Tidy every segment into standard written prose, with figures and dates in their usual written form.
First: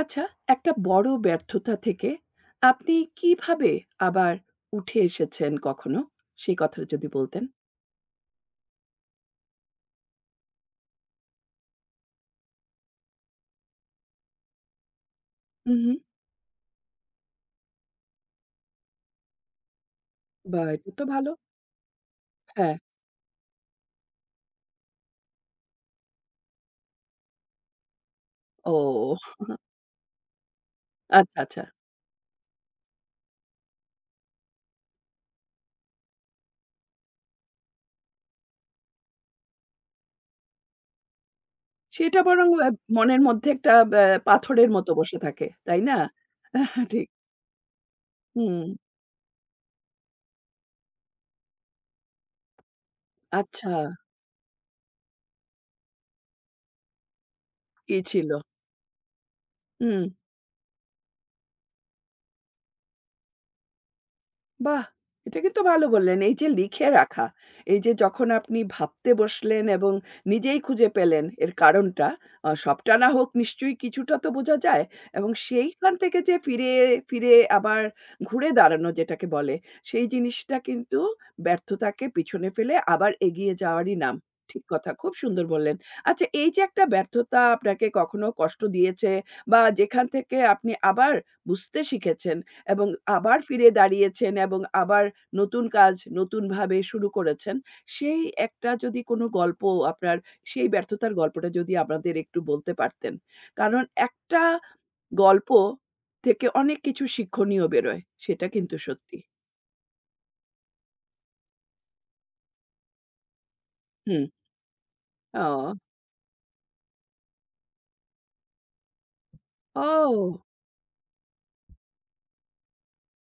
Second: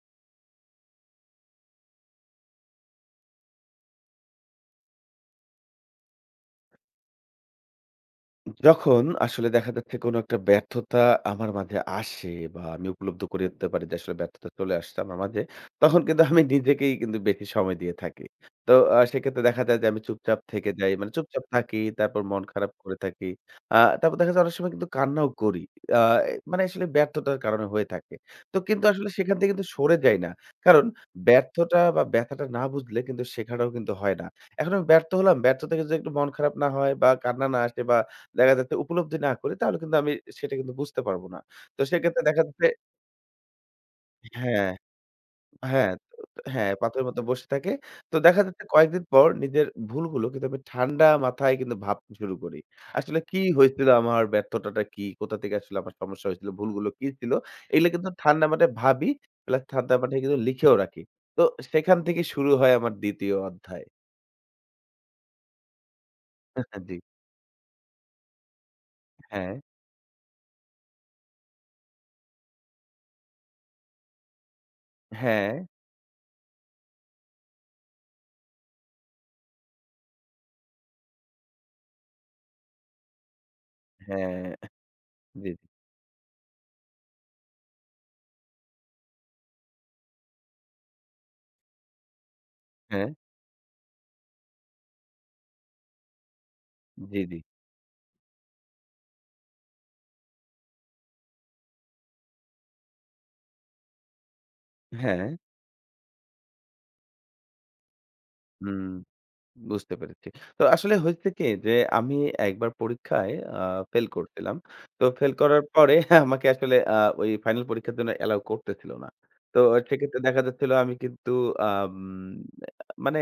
আচ্ছা, একটা বড় ব্যর্থতা থেকে আপনি কিভাবে আবার উঠে এসেছেন কখনো? সেই কথাটা যদি বলতেন। যখন আসলে দেখা যাচ্ছে কোনো একটা ব্যর্থতা আমার মাঝে আসে বা আমি উপলব্ধ করতে পারি যে আসলে ব্যর্থতা চলে আসছে আমার মাঝে হু, হু। তখন কিন্তু আমি নিজেকেই কিন্তু বেশি সময় দিয়ে থাকি। তো সেক্ষেত্রে দেখা যায় যে আমি চুপচাপ বাহ! থেকে এটা যাই। তো মানে ভালো। চুপচাপ থাকি, তারপর মন খারাপ হ্যাঁ। করে থাকি। তারপর দেখা যায় অনেক সময় কিন্তু কান্নাও করি। আ মানে আসলে ব্যর্থতার কারণে হয়ে থাকে। তো কিন্তু আসলে ও সেখান থেকে কিন্তু সরে যাই না। কারণ আচ্ছা, আচ্ছা। ব্যর্থটা বা ব্যথাটা না বুঝলে কিন্তু শেখাটাও কিন্তু হয় না। এখন আমি ব্যর্থ হলাম, ব্যর্থ থেকে যদি একটু মন খারাপ না হয় বা কান্না না আসে বা দেখা যাচ্ছে উপলব্ধি না করি তাহলে কিন্তু আমি সেটা কিন্তু বুঝতে পারব না। তো সেটা সেক্ষেত্রে দেখা বরং যাচ্ছে মনের মধ্যে একটা হ্যাঁ, পাথরের মতো বসে থাকে। তাই হ্যাঁ, না? তো হ্যাঁ, আহ, পাথরের ঠিক। মতো বসে থাকে। তো দেখা যাচ্ছে হুম। কয়েকদিন পর নিজের ভুলগুলো কিন্তু আমি ঠান্ডা মাথায় কিন্তু ভাবতে শুরু করি। আসলে কি আচ্ছা। হয়েছিল? আমার ব্যর্থতাটা কি? কোথা থেকে আসলে আমার সমস্যা হয়েছিল? ভুলগুলো কি ছিল? এগুলো কি কিন্তু ছিল? ঠান্ডা মাথায় ভাবি প্লাস ঠান্ডা হুম। মাথায় কিন্তু লিখেও রাখি। তো সেখান থেকে শুরু হয় আমার ২য় অধ্যায়। বাহ! এটা কিন্তু ভালো বললেন। এই যে লিখে জি, রাখা, এই যে যখন আপনি ভাবতে হ্যাঁ, বসলেন এবং নিজেই খুঁজে পেলেন এর কারণটা, সবটা না হোক নিশ্চয়ই কিছুটা তো বোঝা যায় এবং হ্যাঁ, সেইখান থেকে যে ফিরে, ফিরে আবার ঘুরে দাঁড়ানো যেটাকে বলে, সেই জিনিসটা কিন্তু ব্যর্থতাকে পিছনে ফেলে আবার এগিয়ে যাওয়ারই নাম। হ্যাঁ, ঠিক কথা, খুব সুন্দর জি, জি, বললেন। আচ্ছা এই যে একটা ব্যর্থতা আপনাকে কখনো কষ্ট দিয়েছে বা যেখান থেকে আপনি আবার বুঝতে শিখেছেন এবং হ্যাঁ, আবার ফিরে দাঁড়িয়েছেন এবং আবার নতুন কাজ নতুনভাবে শুরু জি, জি, করেছেন। সেই একটা যদি কোনো গল্প আপনার সেই ব্যর্থতার গল্পটা যদি আমাদের একটু বলতে পারতেন। কারণ একটা হ্যাঁ, গল্প থেকে অনেক কিছু শিক্ষণীয় বেরোয়। সেটা কিন্তু হুম। সত্যি। বুঝতে পেরেছি। তো আসলে হয়েছে কি যে আমি একবার পরীক্ষায় ফেল হুম। করছিলাম। তো ফেল করার ও! পরে আমাকে আসলে ওই ফাইনাল পরীক্ষার জন্য এলাও করতেছিল না। তো সেক্ষেত্রে দেখা ও! যাচ্ছিল আমি কিন্তু আম মানে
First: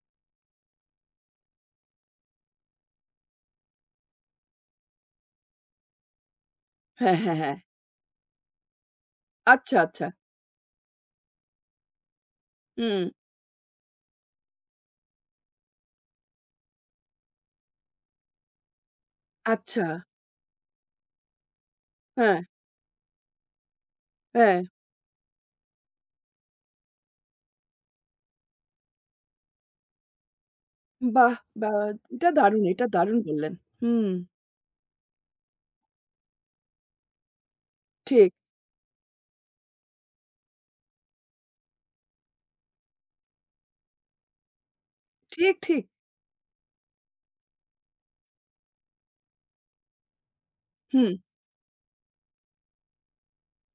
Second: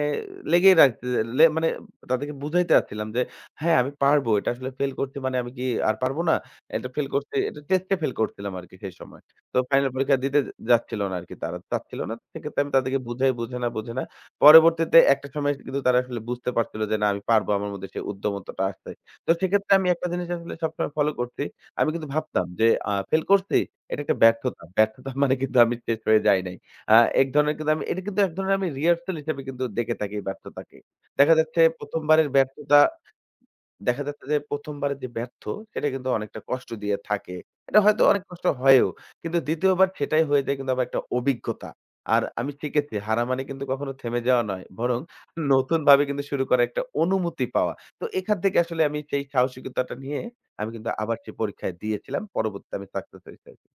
লেগেই রাখতে লে মানে তাদেরকে বুঝাইতে চাচ্ছিলাম যে, "হ্যাঁ, আমি পারবো। এটা আসলে ফেল করছি মানে আমি কি আর পারবো না? এটা ফেল হ্যাঁ, করছি।" হ্যাঁ, হ্যাঁ। এটা টেস্টে ফেল করছিলাম আরকি সেই সময়। তো আচ্ছা, ফাইনাল আচ্ছা। পরীক্ষা দিতে যাচ্ছিল না আরকি তারা। চাচ্ছিল না। সেক্ষেত্রে আমি তাদেরকে হুম। বুঝাই, বুঝে না, বুঝে না। পরবর্তীতে একটা সময় এসে কিন্তু তারা আসলে বুঝতে পারছিল যে, "না আমি পারবো। আমার মধ্যে সেই উদ্যমতাটা আসছে।" তো সেক্ষেত্রে আচ্ছা। আমি একটা জিনিস আসলে সবসময় ফলো করছি। আমি কিন্তু হ্যাঁ, ভাবতাম যে, ফেল করছি, এটা একটা হ্যাঁ। ব্যর্থতা। ব্যর্থতা মানে কিন্তু আমি শেষ হয়ে যাই নাই। আ এক ধরনের কিন্তু আমি এটা কিন্তু এক ধরনের আমি রিহার্সাল হিসেবে কিন্তু দেখে থাকি ব্যর্থতাকে। বাহ! দেখা যাচ্ছে বা ১ম বারের এটা দারুণ, ব্যর্থতা এটা দারুণ বললেন। দেখা হুম। যাচ্ছে যে ১ম বারে যে ব্যর্থ সেটা কিন্তু অনেকটা কষ্ট দিয়ে থাকে। এটা হয়তো অনেক ঠিক, কষ্ট হয়ও। কিন্তু ২য় বার সেটাই হয়ে যায় কিন্তু আবার একটা অভিজ্ঞতা। আর আমি শিখেছি হারা মানে কিন্তু কখনো থেমে যাওয়া নয়। বরং ঠিক, ঠিক। নতুনভাবে কিন্তু শুরু করার একটা অনুমতি পাওয়া। তো এখান থেকে আসলে আমি সেই সাহসিকতাটা নিয়ে আমি কিন্তু হুম। আবার সেই পরীক্ষায় দিয়েছিলাম। পরবর্তীতে আমি সাকসেস হয়েছি আরকি।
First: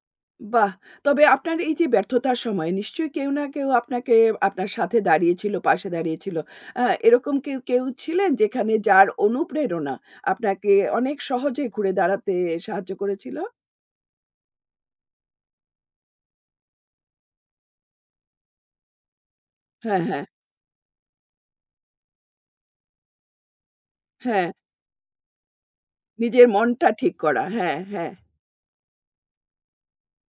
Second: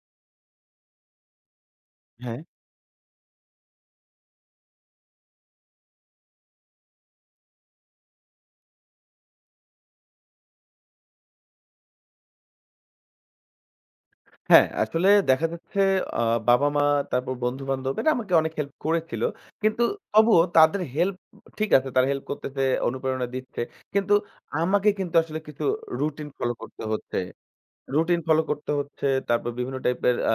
বাহ! তবে আপনার এই যে ব্যর্থতার হ্যাঁ। সময় নিশ্চয়ই কেউ না কেউ আপনাকে আপনার সাথে দাঁড়িয়েছিল, পাশে দাঁড়িয়েছিল। আ এরকম কেউ, কেউ ছিলেন যেখানে যার অনুপ্রেরণা আপনাকে অনেক সহজে ঘুরে দাঁড়াতে সাহায্য করেছিল? হ্যাঁ, আসলে দেখা যাচ্ছে আ বাবা-মা তারপর বন্ধু-বান্ধব এরা আমাকে অনেক হেল্প করেছিল। কিন্তু হ্যাঁ, হ্যাঁ, তবুও তাদের হেল্প ঠিক আছে, তারা হেল্প করতেছে, অনুপ্রেরণা দিচ্ছে। কিন্তু হ্যাঁ। আমাকে কিন্তু আসলে কিছু রুটিন নিজের ফলো করতে মনটা ঠিক হচ্ছে। করা। হ্যাঁ, হ্যাঁ। রুটিন ফলো করতে হচ্ছে। তারপর বিভিন্ন টাইপের আ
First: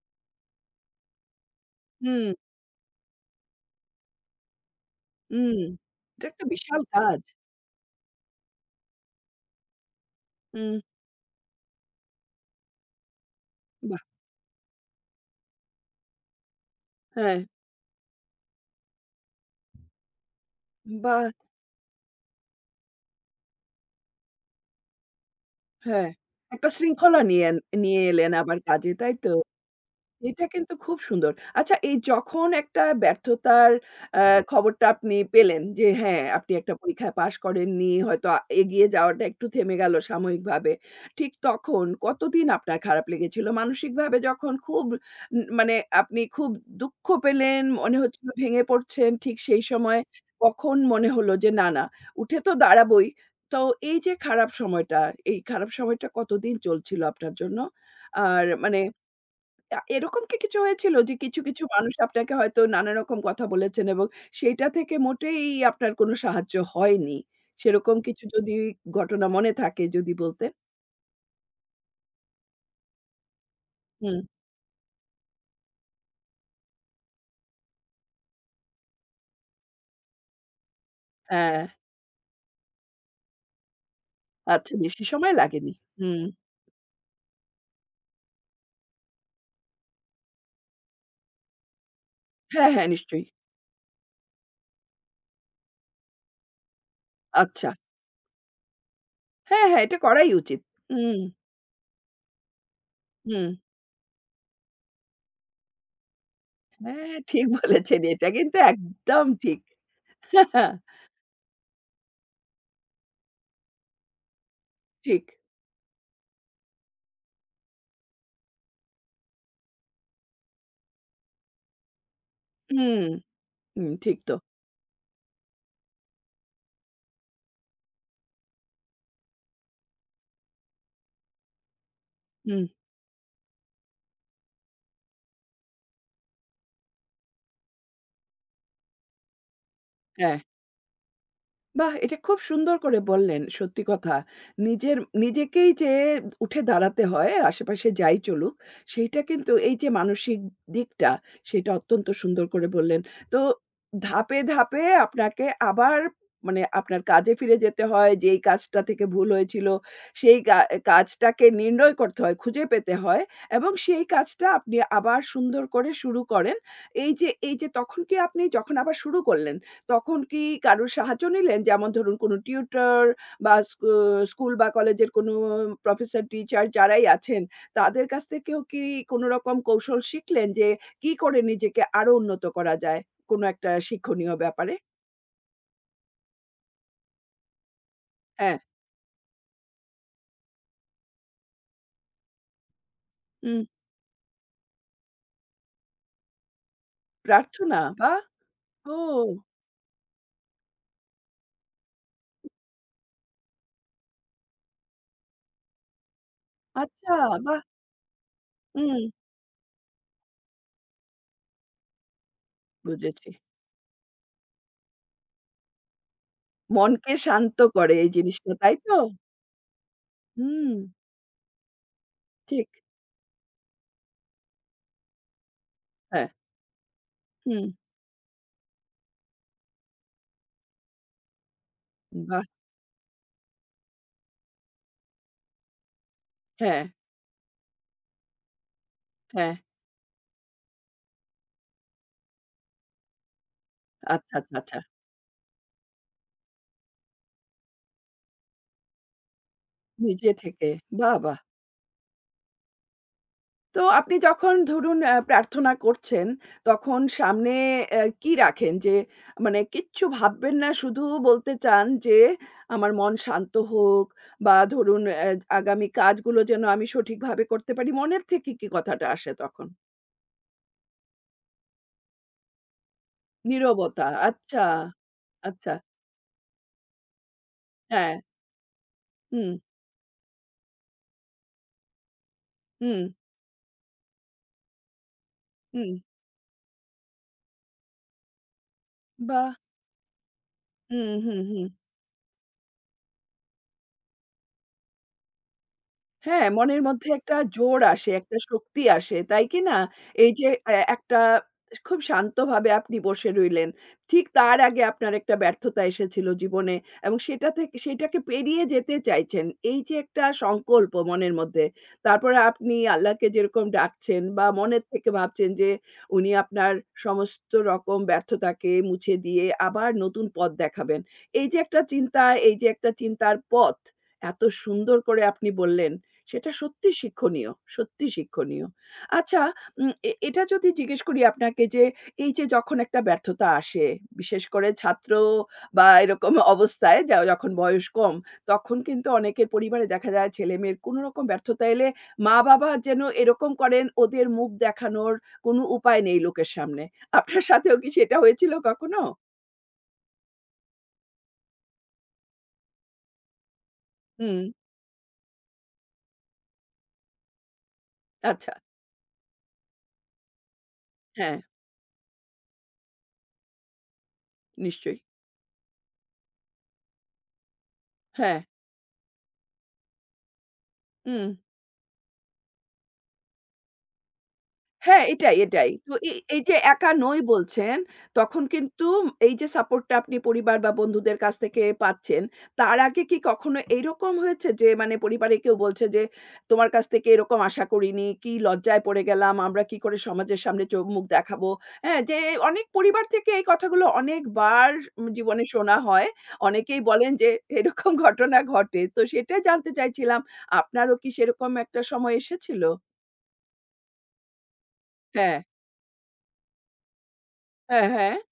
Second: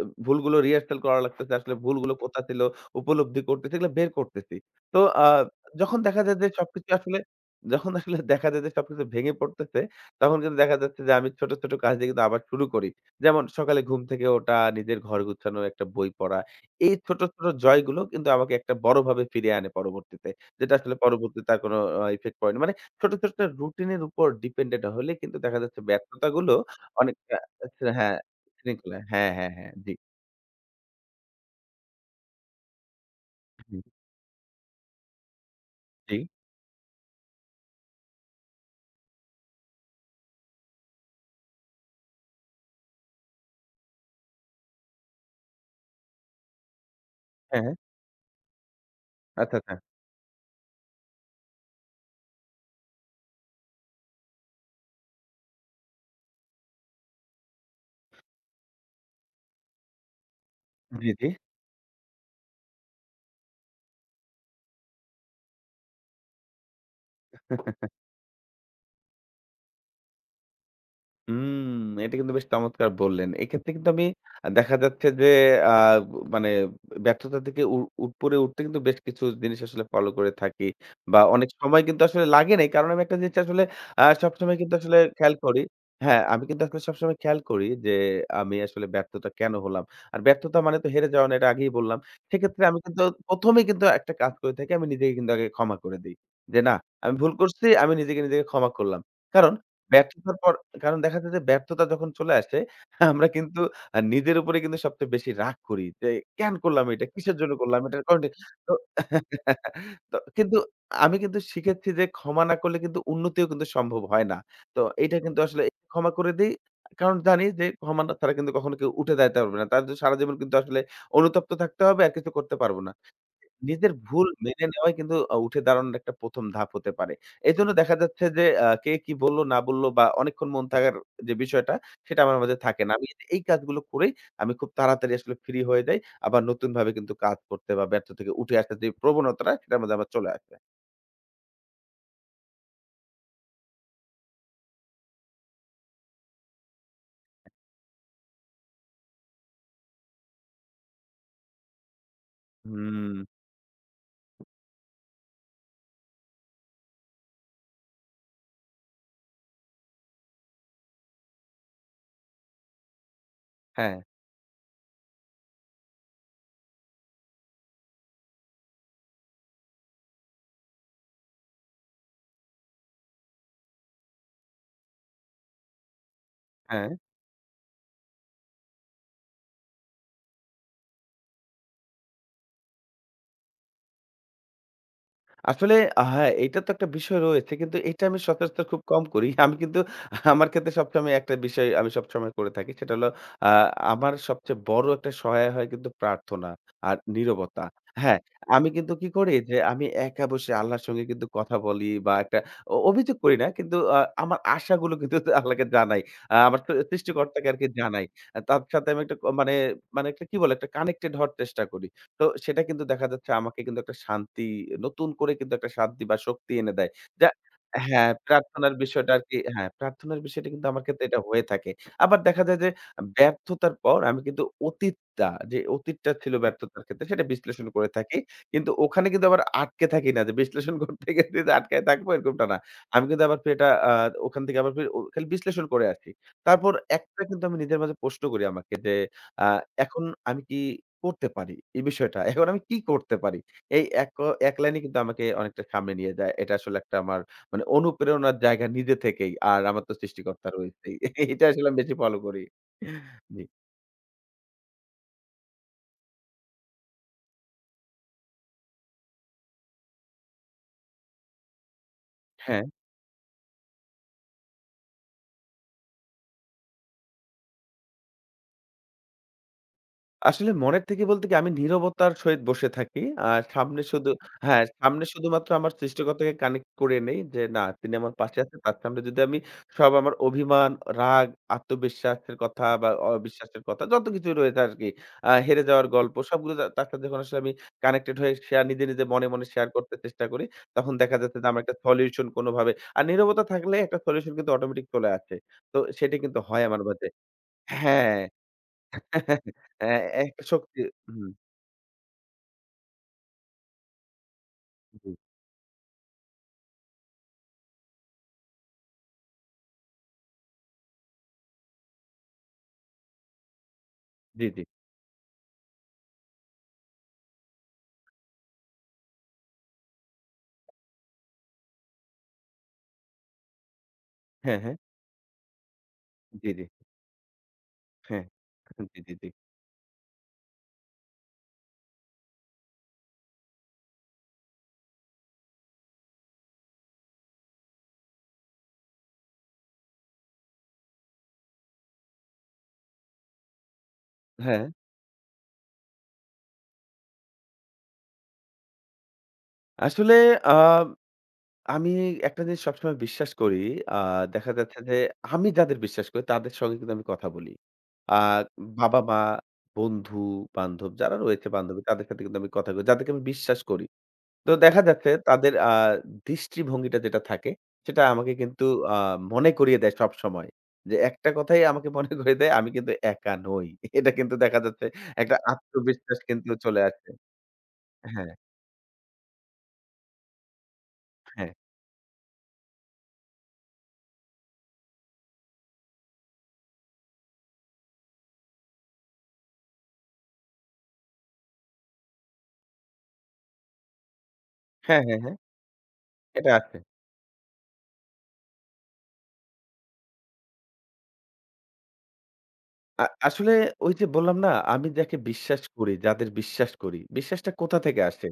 এ ভুলগুলো রিহার্সাল করা লাগতেছে। আসলে ভুলগুলো হুম, কোথা ছিল, উপলব্ধি করতেছি, এগুলো বের করতেছি। তো হুম। যখন দেখা এটা যায় একটা যে বিশাল সবকিছু আসলে কাজ। যখন আসলে দেখা যায় যে সবকিছু ভেঙে পড়তেছে, তখন কিন্তু হুম, দেখা যাচ্ছে যে আমি ছোট, ছোট কাজ দিয়ে কিন্তু আবার শুরু করি। যেমন সকালে ঘুম বাহ! থেকে ওঠা, নিজের ঘর গুছানো, একটা বই পড়া। এই ছোট, হ্যাঁ, ছোট জয়গুলো কিন্তু আমাকে একটা বড়ভাবে ফিরিয়ে আনে পরবর্তীতে। যেটা আসলে বাহ! পরবর্তীতে তার কোনো ইফেক্ট পড়েনি। মানে ছোট, ছোট রুটিনের উপর ডিপেন্ডেন্ট হলে কিন্তু দেখা যাচ্ছে হ্যাঁ। ব্যর্থতাগুলো একটা শৃঙ্খলা অনেকটা নিয়ে আচ্ছা নিয়ে হ্যাঁ, এলেন আবার কাজে, শৃঙ্খলা। তাই হ্যাঁ, তো? হ্যাঁ, হ্যাঁ। জি, এটা কিন্তু খুব সুন্দর। আচ্ছা এই যখন একটা ব্যর্থতার জি, অ্যা খবরটা আপনি পেলেন যে জি। হ্যাঁ, আপনি একটা পরীক্ষায় পাস করেননি, হয়তো এগিয়ে যাওয়াটা একটু থেমে গেল সাময়িকভাবে। ঠিক তখন কতদিন আপনার খারাপ লেগেছিল? মানসিকভাবে যখন খুব মানে আপনি খুব দুঃখ পেলেন, হ্যাঁ, হ্যাঁ। মনে হচ্ছিল ভেঙে পড়ছেন, ঠিক আচ্ছা, সেই আচ্ছা। সময় কখন মনে হলো যে না, না উঠে তো দাঁড়াবোই। তো এই যে খারাপ সময়টা, এই খারাপ সময়টা কতদিন চলছিল আপনার জন্য? আর মানে এরকম কি কিছু হয়েছিল যে জি, কিছু, কিছু মানুষ আপনাকে হয়তো নানা রকম কথা বলেছেন এবং সেইটা থেকে মোটেই আপনার কোনো সাহায্য হয়নি? জি। সেরকম কিছু যদি ঘটনা মনে থাকে যদি বলতেন? হুম, এটা কিন্তু বেশ চমৎকার বললেন। এক্ষেত্রে কিন্তু আমি হুম, দেখা যাচ্ছে যে আ মানে ব্যর্থতা থেকে উপরে উঠতে কিন্তু বেশ কিছু জিনিস আসলে ফলো করে থাকি। বা অনেক হ্যাঁ, সময় কিন্তু আসলে লাগে নাই। কারণ আমি একটা জিনিস আসলে সবসময় আচ্ছা কিন্তু আসলে বেশি সময় খেয়াল করি লাগেনি। হ্যাঁ, হুম, আমি কিন্তু আসলে সবসময় খেয়াল করি যে আমি আসলে ব্যর্থতা কেন হলাম? আর ব্যর্থতা মানে তো হেরে যাওয়া না, এটা আগেই বললাম। সেক্ষেত্রে হ্যাঁ, আমি হ্যাঁ কিন্তু নিশ্চয়ই। ১ম এই কিন্তু একটা কাজ করে থাকি। আমি নিজেকে কিন্তু আগে ক্ষমা করে দেই। যে না, আমি ভুল করছি, আচ্ছা। আমি নিজেকে ক্ষমা করলাম। কারণ হ্যাঁ, হ্যাঁ এটা করাই ব্যর্থতার পর উচিত। কারণ দেখা হুম, যায় যে ব্যর্থতা যখন চলে আসে আমরা হুম। কিন্তু নিজের উপরে কিন্তু সবচেয়ে বেশি রাগ করি। যে কেন করলাম এটা? হ্যাঁ কিসের ঠিক জন্য করলাম এটা? বলেছেন কারণ এটা কিন্তু তো একদম ঠিক। তো কিন্তু আমি কিন্তু শিখেছি যে ক্ষমা না করলে কিন্তু উন্নতিও কিন্তু সম্ভব হয় না। তো এটা ঠিক। কিন্তু আসলে ক্ষমা করে দেই। কারণ জানি যে ক্ষমা না ছাড়া কিন্তু কখনো কেউ উঠে দাঁড়াতে পারবে না। তার জন্য সারা জীবন কিন্তু আসলে অনুতপ্ত থাকতে হবে আর কিছু করতে পারব না। হুম, হুম নিজেদের ঠিক ভুল তো। মেনে নেওয়াই কিন্তু উঠে দাঁড়ানোর একটা ১ম ধাপ হতে পারে। এজন্য দেখা যাচ্ছে যে কে কি বলল না বলল বা অনেকক্ষণ মন থাকার যে বিষয়টা সেটা আমার মাঝে হুম, থাকে না। আমি এই কাজগুলো করেই আমি খুব তাড়াতাড়ি আসলে ফ্রি হয়ে যাই। আবার নতুনভাবে কিন্তু কাজ করতে বা ব্যর্থ থেকে উঠে আসার যে প্রবণতাটা সেটার মধ্যে আবার চলে হ্যাঁ। আসে। বাহ! এটা খুব সুন্দর করে বললেন, সত্যি কথা। নিজের নিজেকেই যে উঠে দাঁড়াতে হয়, আশেপাশে যাই চলুক, সেইটা কিন্তু এই যে মানসিক দিকটা, সেটা অত্যন্ত সুন্দর করে বললেন। হুম। তো ধাপে, ধাপে আপনাকে আবার মানে আপনার কাজে ফিরে যেতে হয়, যেই কাজটা থেকে ভুল হয়েছিল, সেই কাজটাকে নির্ণয় করতে হয়, খুঁজে পেতে হয় এবং হ্যাঁ, সেই কাজটা আপনি আবার সুন্দর করে শুরু করেন। এই যে এই যে তখন কি আপনি যখন আবার শুরু করলেন, তখন কি কারোর সাহায্য নিলেন? যেমন ধরুন কোনো টিউটর বা স্কুল বা কলেজের কোনো প্রফেসর, টিচার হ্যাঁ। যারাই আছেন, তাদের কাছ থেকেও কি কোনো রকম কৌশল শিখলেন যে কি করে নিজেকে আরো উন্নত করা যায় কোনো একটা শিক্ষণীয় ব্যাপারে? আসলে হ্যাঁ, এইটা তো একটা বিষয় রয়েছে। কিন্তু এটা আমি হ্যাঁ, সচরাচর খুব কম করি। আমি কিন্তু আমার ক্ষেত্রে সবসময় একটা বিষয় আমি সবসময় করে থাকি। সেটা হলো আ হুম, আমার সবচেয়ে বড় একটা সহায় হয় কিন্তু প্রার্থনা আর নীরবতা। প্রার্থনা হ্যাঁ, বাহ! আমি কিন্তু ও কি করি যে আমি একা বসে আল্লাহর সঙ্গে কিন্তু কথা বলি বা একটা অভিযোগ করি না। কিন্তু আমার আশাগুলো কিন্তু আল্লাহকে জানাই। আমার আচ্ছা, সৃষ্টিকর্তাকে বাহ! আরকি জানাই। আর তার সাথে আমি হুম, একটা মানে, মানে একটা কি বলে একটা কানেক্টেড হওয়ার চেষ্টা করি। তো সেটা কিন্তু দেখা বুঝেছি। যাচ্ছে আমাকে কিন্তু একটা শান্তি নতুন করে কিন্তু একটা শান্তি বা শক্তি এনে দেয়। মনকে যা শান্ত করে হ্যাঁ, এই জিনিসটা, প্রার্থনার তাই তো? বিষয়টা আরকি হ্যাঁ, প্রার্থনার বিষয়টা কিন্তু হুম, আমার ক্ষেত্রে এটা হয়ে থাকে। আবার দেখা যায় যে ঠিক। ব্যর্থতার পর আমি কিন্তু অতীতটা যে অতীতটা হ্যাঁ, ছিল ব্যর্থতার ক্ষেত্রে সেটা বিশ্লেষণ হুম, করে থাকি। কিন্তু ওখানে কিন্তু আবার আটকে থাকি না, যে বিশ্লেষণ করতে গিয়ে যে আটকায় থাকবো বাহ! এরকমটা না। আমি কিন্তু আবার এটা ওখান থেকে আবার ফির ও খালি বিশ্লেষণ করে আসি। তারপর হ্যাঁ, একটা কিন্তু আমি নিজের মাঝে প্রশ্ন করি আমাকে যে আ হ্যাঁ। এখন আমি কি করতে পারি, এই বিষয়টা। এখন আমি কি করতে পারি? এই এক ক আচ্ছা, এক আচ্ছা, আচ্ছা। লাইনই কিন্তু আমাকে অনেকটা সামনে নিয়ে যায়। এটা আসলে একটা আমার মানে অনুপ্রেরণার জায়গা নিজে থেকেই। আর আমার তো নিজে সৃষ্টিকর্তা থেকে। রয়েছেই। বাহ! বাহ! এটা আসলে আমি বেশি ফলো করি। জি। তো আপনি যখন ধরুন প্রার্থনা করছেন, তখন সামনে কি রাখেন? যে মানে কিচ্ছু ভাববেন না, শুধু বলতে চান যে, হ্যাঁ। "আমার মন শান্ত হোক" বা ধরুন আগামী কাজগুলো যেন আমি সঠিকভাবে করতে পারি। মনের থেকে কি কথাটা আসে তখন? আসলে মনের থেকে বলতে কি আমি নীরবতার সহিত বসে থাকি। আর সামনে নীরবতা। শুধু হ্যাঁ, আচ্ছা, সামনে শুধুমাত্র আমার আচ্ছা। সৃষ্টিকর্তাকে কানেক্ট করে নেই যে না, তিনি হ্যাঁ। আমার পাশে আছেন। তার সামনে যদি আমি হুম, সব আমার অভিমান, রাগ, আত্মবিশ্বাসের কথা বা হুম, অবিশ্বাসের কথা যত কিছু রয়েছে আরকি হেরে যাওয়ার হুম। গল্প সবগুলো তা তার সাথে যখন আসলে আমি কানেক্টেড হয়ে শেয়ার নিজে মনে বাহ! শেয়ার করতে চেষ্টা করি। তখন হুম, দেখা যাচ্ছে হুম, যে আমার হুম। একটা সলিউশন কোনভাবে আর নীরবতা থাকলে একটা সলিউশন কিন্তু অটোমেটিক চলে আসে। তো সেটা কিন্তু হ্যাঁ, হয় আমার মনের মাঝে মধ্যে একটা জোর আসে, হ্যাঁ। একটা শক্তি আসে, তাই কি না? হ্যাঁ, এই একটা যে এ শক্তি একটা হুম, খুব শান্তভাবে আপনি বসে রইলেন। ঠিক তার আগে জি, আপনার একটা ব্যর্থতা এসেছিল জীবনে এবং সেটা থেকে সেটাকে পেরিয়ে যেতে চাইছেন। এই যে একটা সংকল্প মনের মধ্যে। তারপরে আপনি আল্লাহকে যেরকম ডাকছেন জি, বা জি। মনের থেকে ভাবছেন যে উনি আপনার সমস্ত রকম ব্যর্থতাকে মুছে দিয়ে আবার নতুন পথ দেখাবেন। এই যে একটা চিন্তা, এই যে একটা চিন্তার পথ, এত হ্যাঁ, হ্যাঁ। সুন্দর করে আপনি বললেন। জি, সেটা জি। সত্যি শিক্ষণীয়, সত্যি হ্যাঁ। শিক্ষণীয়। জি, জি, জি। আচ্ছা এ এটা যদি জিজ্ঞেস করি আপনাকে যে, এই যে যখন একটা ব্যর্থতা আসে, বিশেষ করে ছাত্র বা এরকম অবস্থায় যা যখন বয়স কম, তখন কিন্তু অনেকের পরিবারে দেখা যায় ছেলেমেয়ের কোনো রকম ব্যর্থতা এলে মা-বাবা যেন এরকম করেন ওদের মুখ হ্যাঁ, দেখানোর কোনো উপায় নেই লোকের সামনে। আপনার সাথেও কি সেটা হয়েছিল কখনো? আসলে আ আমি একটা জিনিস সবসময় বিশ্বাস করি। আ হুম, দেখা যাচ্ছে যে আমি যাদের বিশ্বাস করি তাদের সঙ্গে কিন্তু আমি কথা বলি। আ আচ্ছা। বাবা-মা, বন্ধু-বান্ধব যারা হ্যাঁ, রয়েছে বান্ধবী তাদের সাথে কিন্তু আমি কথা কই যাদেরকে আমি বিশ্বাস করি। তো দেখা নিশ্চয়ই। যাচ্ছে তাদের দৃষ্টিভঙ্গিটা যেটা থাকে, সেটা আমাকে হ্যাঁ, কিন্তু আ মনে করিয়ে দেয় সবসময়। যে হুম। একটা কথাই আমাকে মনে করিয়ে দেয়, আমি কিন্তু একা নই। এটা কিন্তু দেখা যাচ্ছে হ্যাঁ, একটা এটাই, এটাই। তো এই আত্মবিশ্বাস এই কিন্তু যে চলে একা আসে। নই বলছেন, হ্যাঁ, তখন কিন্তু এই যে সাপোর্টটা আপনি পরিবার বা বন্ধুদের কাছ হ্যাঁ। থেকে পাচ্ছেন, তার আগে কি কখনো এইরকম হয়েছে যে মানে পরিবারে কেউ বলছে যে, "তোমার কাছ থেকে এরকম আশা করিনি, কি লজ্জায় পড়ে গেলাম, আমরা কি করে সমাজের সামনে চোখ মুখ দেখাবো?" হ্যাঁ, যে অনেক পরিবার থেকে এই কথাগুলো অনেকবার হ্যাঁ, হ্যাঁ, হ্যাঁ। জীবনে শোনা হয়। এটা আছে। অনেকেই বলেন যে এরকম ঘটনা ঘটে। তো সেটাই জানতে চাইছিলাম, আপনারও কি সেরকম একটা সময় এসেছিল? আসলে ওই যে বললাম না, আমি যাকে হ্যাঁ, বিশ্বাস করি, যাদের বিশ্বাস করি, বিশ্বাসটা কোথা হ্যাঁ, থেকে হ্যাঁ। আসে?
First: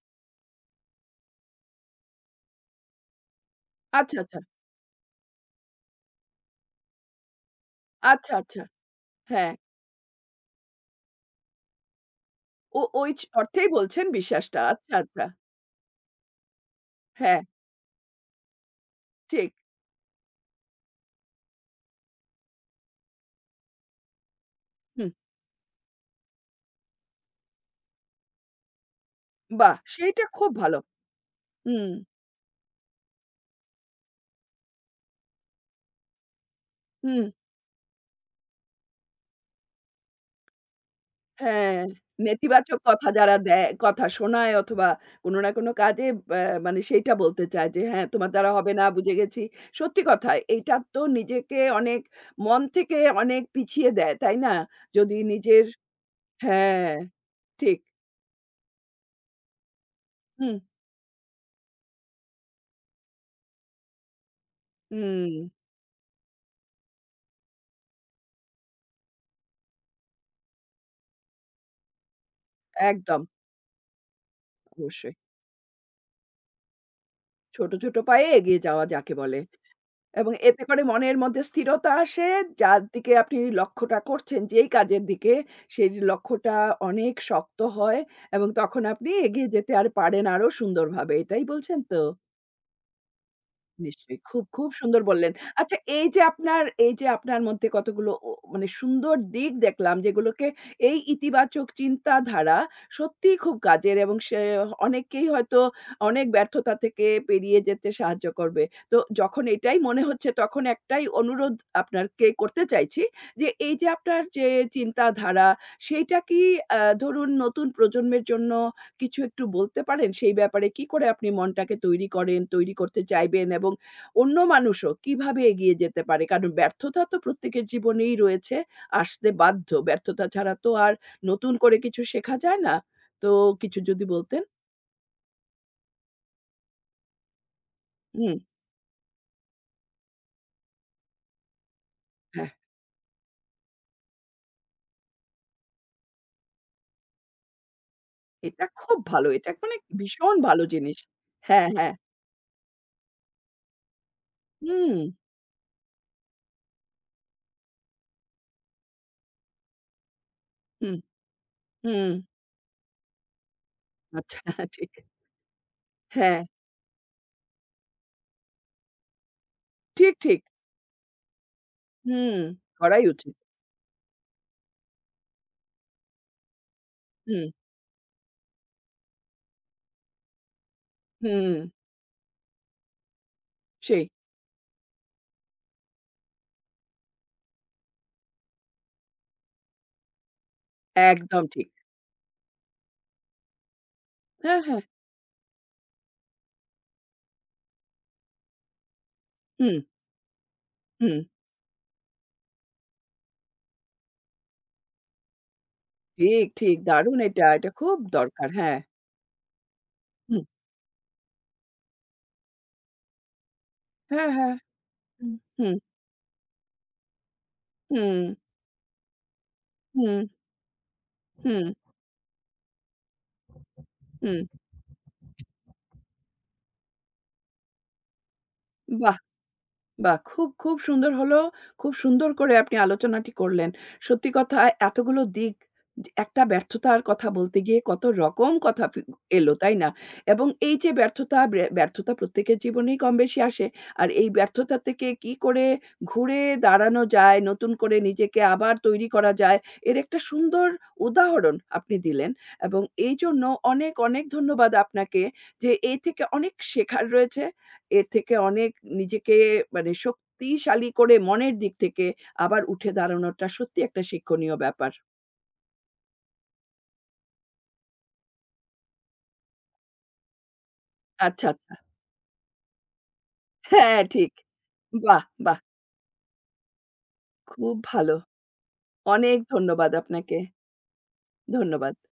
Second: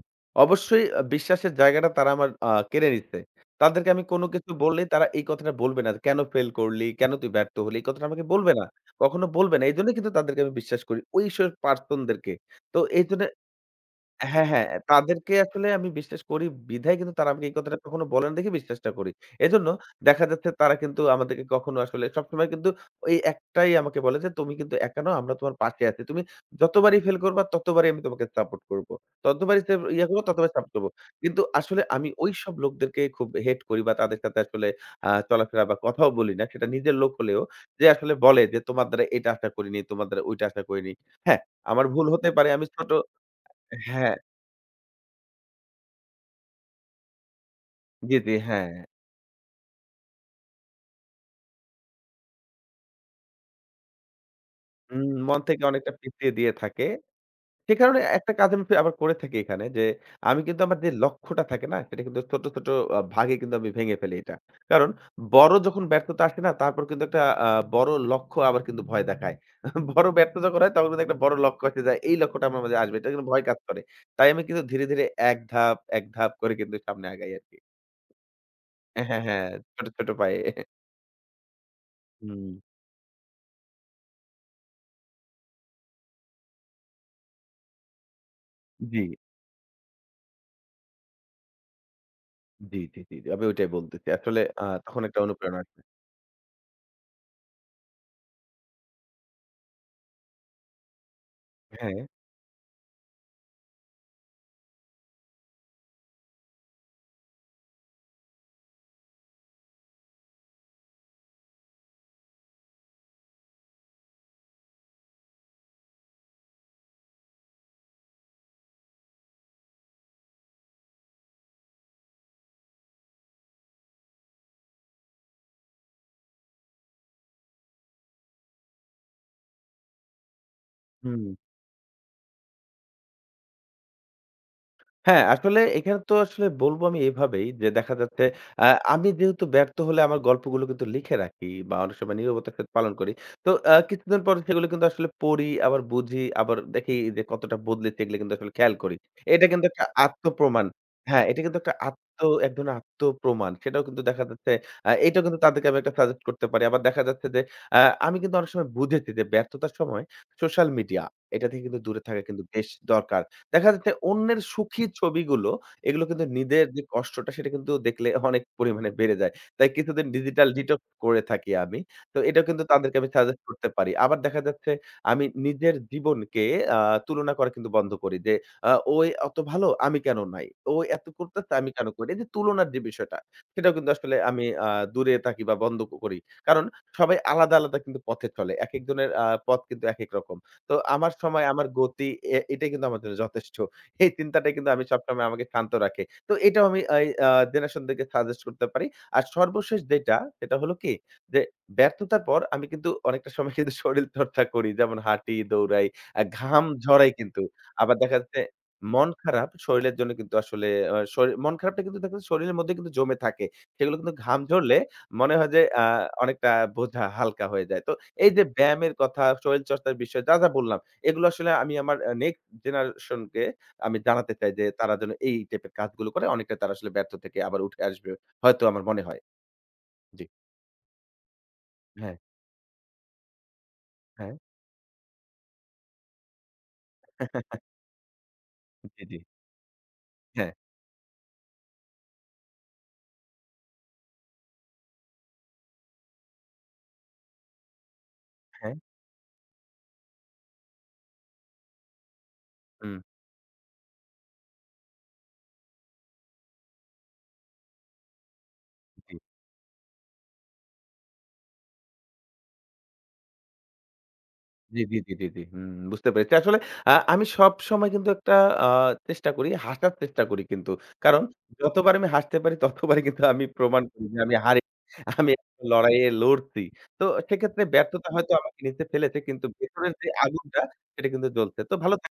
অবশ্যই বিশ্বাসের জায়গাটা তারা আমার কেড়ে নিচ্ছে। তাদেরকে আমি আচ্ছা, কোনো আচ্ছা। কিছু বললেই তারা এই কথাটা বলবে না। "কেন ফেল করলি? কেন তুই ব্যর্থ হলি?" এই কথাটা আমাকে আচ্ছা, বলবে আচ্ছা। না। কখনো হ্যাঁ। বলবে না। এজন্যই কিন্তু তাদেরকে আমি বিশ্বাস করি। ওইসব পার্সন দেরকে। তো ও ওই এইজন্য অর্থেই বলছেন হ্যাঁ, বিশ্বাসটা। হ্যাঁ। আচ্ছা, আচ্ছা। তাদেরকে আসলে আমি বিশ্বাস করি বিধায় কিন্তু তারা হ্যাঁ, আমাকে এই কথাটা কখনো বলে না দেখে বিশ্বাসটা করি। ঠিক। এজন্য দেখা যাচ্ছে তারা কিন্তু আমাদেরকে কখনো আসলে সবসময় কিন্তু ওই একটাই আমাকে বলে যে, "তুমি কিন্তু একা হুম, নও, আমরা তোমার পাশে আছি। তুমি যতবারই ফেইল করবা ততবারই আমি তোমাকে সাপোর্ট করব। ততবারই বাহ! সেভ ইয়া করব, সেইটা খুব ততবারই সাপোর্ট ভালো। করব।" কিন্তু আসলে হুম, আমি ওইসব লোকদেরকে খুব হেট করি বা তাদের সাথে আসলে চলাফেরা বা কথাও বলি না। সেটা নিজের লোক হুম। হলেও যে আসলে বলে যে, "তোমার দ্বারা এটা আশা করিনি, তোমার দ্বারা ওইটা আশা করিনি।" হ্যাঁ, হ্যাঁ, আমার ভুল হতে পারে। আমি নেতিবাচক ছোট কথা যারা দেয়, কথা হ্যাঁ। শোনায় অথবা কোনো না কোনো কাজে ব্যা মানে সেইটা বলতে চায় যে, "হ্যাঁ, জি, তোমার জি, দ্বারা হ্যাঁ। হবে না, বুঝে গেছি।" সত্যি কথা, এইটা তো নিজেকে অনেক মন থেকে অনেক পিছিয়ে দেয়, তাই না? উম যদি মন থেকে নিজের অনেকটা পিছিয়ে দিয়ে থাকে। হ্যাঁ, সে ঠিক। কারণে একটা কাজ আমি আবার করে থাকি এখানে যে, আমি হুম, কিন্তু আমার যে লক্ষ্যটা থাকে না? সেটা কিন্তু ছোট, ছোট ভাগে কিন্তু আমি ভেঙে ফেলি এটা। কারণ হুম। বড় যখন ব্যর্থতা আসে না? তারপর কিন্তু একটা আ বড় লক্ষ্য আবার কিন্তু ভয় দেখায়। বড় ব্যর্থ যখন হয় তখন কিন্তু একটা বড় লক্ষ্য আসে যায়, এই লক্ষ্যটা আমার মাঝে আসবে। এটা একদম, কিন্তু ভয় কাজ করে। তাই আমি কিন্তু ধীরে, ধীরে অবশ্যই। এক ধাপ, এক ধাপ করে কিন্তু সামনে আগাই আরকি। ছোট, ছোট পায়ে এগিয়ে যাওয়া যাকে হ্যাঁ, বলে। হ্যাঁ, ছোট, ছোট এবং পায়ে। এতে করে মনের মধ্যে স্থিরতা আসে, হুম। যার দিকে আপনি লক্ষ্যটা করছেন, যেই কাজের দিকে, সেই লক্ষ্যটা অনেক শক্ত হয় এবং তখন জি, আপনি এগিয়ে যেতে আর পারেন আরো সুন্দরভাবে। এটাই বলছেন তো? জি, জি, জি, জি। আমি ওইটাই বলতেছি। নিশ্চয়ই। আসলে খুব, খুব সুন্দর তখন একটা বললেন। অনুপ্রেরণা আচ্ছা এই যে আপনার মধ্যে কতগুলো ও মানে সুন্দর দিক দেখলাম যেগুলোকে এই ইতিবাচক হ্যাঁ, চিন্তাধারা সত্যিই খুব কাজের এবং সে অনেককেই হয়তো অনেক ব্যর্থতা থেকে পেরিয়ে যেতে সাহায্য করবে। তো যখন এটাই মনে হচ্ছে তখন একটাই অনুরোধ আপনারকে করতে চাইছি যে এই যে আপনার যে চিন্তাধারা সেইটা কি ধরুন নতুন প্রজন্মের জন্য কিছু একটু বলতে পারেন সেই ব্যাপারে কি করে আপনি মনটাকে তৈরি করেন, তৈরি করতে চাইবেন এবং অন্য মানুষও কিভাবে এগিয়ে যেতে পারে? কারণ ব্যর্থতা তো প্রত্যেকের জীবনেই রয়েছে, আসতে বাধ্য। ব্যর্থতা ছাড়া তো আর হুম। নতুন করে কিছু শেখা যায় না। তো কিছু যদি বলতেন? হ্যাঁ, আসলে এখানে তো আসলে বলব আমি এভাবেই যে দেখা যাচ্ছে হুম, আ আমি যেহেতু ব্যর্থ হলে আমার গল্পগুলো কিন্তু লিখে রাখি বা অনেক সময় হ্যাঁ, নীরবতার সাথে পালন করি। তো কিছুদিন পরে সেগুলো কিন্তু আসলে পড়ি, আবার বুঝি, আবার দেখি যে কতটা বদলেছে এগুলো কিন্তু আসলে এটা খেয়াল করি। খুব ভালো। এটা এটা কিন্তু মানে একটা ভীষণ ভালো আত্মপ্রমাণ। জিনিস। হ্যাঁ, এটা কিন্তু হ্যাঁ, একটা হ্যাঁ। আত্ম এক ধরনের আত্মপ্রমাণ। সেটাও কিন্তু দেখা যাচ্ছে হুম, এটাও কিন্তু তাদেরকে আমি একটা সাজেস্ট করতে পারি। আবার দেখা যাচ্ছে যে আ আমি কিন্তু অনেক সময় বুঝেছি যে ব্যর্থতার সময় সোশ্যাল হুম, মিডিয়া এটা থেকে কিন্তু দূরে হুম। থাকা কিন্তু বেশ দরকার। দেখা যাচ্ছে অন্যের আচ্ছা সুখী ঠিক। ছবিগুলো, এগুলো কিন্তু হ্যাঁ, নিজের যে কষ্টটা সেটা কিন্তু দেখলে অনেক পরিমাণে বেড়ে যায়। তাই কিছুদিন ঠিক, ঠিক। ডিজিটাল ডিটক্স করে থাকি আমি। তো হুম, এটাও কিন্তু তাদেরকে করাই আমি উচিত। সাজেস্ট করতে পারি। আবার দেখা যাচ্ছে আমি নিজের জীবনকে আ তুলনা হুম, করা কিন্তু বন্ধ করি যে, "ও অত ভালো, আমি কেন নাই? ও এত করতেছে, হুম। আমি কেন করি?" এই যে তুলনার যে বিষয়টা, সেটাও কিন্তু সেই আসলে আমি দূরে থাকি বা বন্ধ করি। কারণ সবাই আলাদা, আলাদা কিন্তু পথে চলে। একেকজনের পথ কিন্তু একেক রকম। তো আমার একদম সময়, আমার ঠিক। গতি এ এটাই কিন্তু আমার জন্য যথেষ্ট। এই চিন্তাটাই হ্যাঁ, কিন্তু হ্যাঁ। আমি সবসময় আমাকে শান্ত রাখে। তো এটাও আমি এই জেনারেশনদেরকে সাজেস্ট করতে পারি। আর হুম। সর্বশেষ যেটা, সেটা হলো কি হুম, যে ব্যর্থতার পর আমি কিন্তু অনেকটা সময় কিন্তু শরীরচর্চা করি। যেমন হাঁটি, দৌড়াই, ঠিক, ঘাম ঠিক। ঝরাই দারুণ কিন্তু। এটা। এটা আবার খুব দেখা যাচ্ছে দরকার। হ্যাঁ। মন খারাপ শরীরের জন্য কিন্তু হুম। আসলে শরীর মন খারাপটা কিন্তু দেখবেন শরীরের মধ্যে কিন্তু জমে থাকে। সেগুলো কিন্তু হ্যাঁ, ঘাম হ্যাঁ। ঝরলে মনে হুম, হয় যে হুম, অনেকটা বোঝা হালকা হয়ে যায়। তো হুম, এই যে ব্যায়ামের কথা, শরীরচর্চার হুম, বিষয় যা, যা বললাম, এগুলো আসলে হুম, আমি আমার নেক্সট জেনারেশন কে আমি জানাতে হুম। চাই যে তারা যেন এই টাইপের কাজগুলো করে অনেকটা তারা আসলে ব্যর্থ থেকে আবার উঠে আসবে। হয়তো আমার মনে বাহ! হয়। বাহ! জি। খুব, খুব সুন্দর হলো। খুব হ্যাঁ, সুন্দর করে আপনি আলোচনাটি করলেন। সত্যি হ্যাঁ। কথা এতগুলো দিক যে একটা ব্যর্থতার কথা বলতে গিয়ে কত রকম কথা জি, জি। এলো, তাই না? এবং হ্যাঁ, এই যে ব্যর্থতা, ব্যর্থতা প্রত্যেকের জীবনেই কমবেশি আসে। আর এই ব্যর্থতা থেকে কি করে ঘুরে দাঁড়ানো যায়, নতুন করে নিজেকে হ্যাঁ। আবার তৈরি করা যায়, এর একটা সুন্দর উদাহরণ আপনি দিলেন। এবং হুম, এইজন্য অনেক, অনেক ধন্যবাদ আপনাকে যে এই থেকে অনেক শেখার রয়েছে। এর থেকে অনেক জি। নিজেকে মানে শক্তিশালী করে মনের দিক থেকে আবার উঠে দাঁড়ানোটা সত্যি একটা শিক্ষণীয় জি, ব্যাপার। জি, জি, জি, জি। হুম, বুঝতে পেরেছি। আসলে আমি সবসময় কিন্তু একটা আ চেষ্টা করি, হাসার চেষ্টা করি কিন্তু। কারণ আচ্ছা, আচ্ছা। যতবার আমি হাসতে পারি ততবারই কিন্তু আমি প্রমাণ হ্যাঁ, করি যে ঠিক। আমি হারি বাহ! আমি বাহ! একটা লড়াইয়ে লড়ছি। তো সেক্ষেত্রে খুব ব্যর্থতা ভালো। হয়তো আমাকে নিচে ফেলেছে অনেক কিন্তু ধন্যবাদ ভেতরের যে আপনাকে। আগুনটা সেটা কিন্তু জ্বলছে। তো ধন্যবাদ। ভালো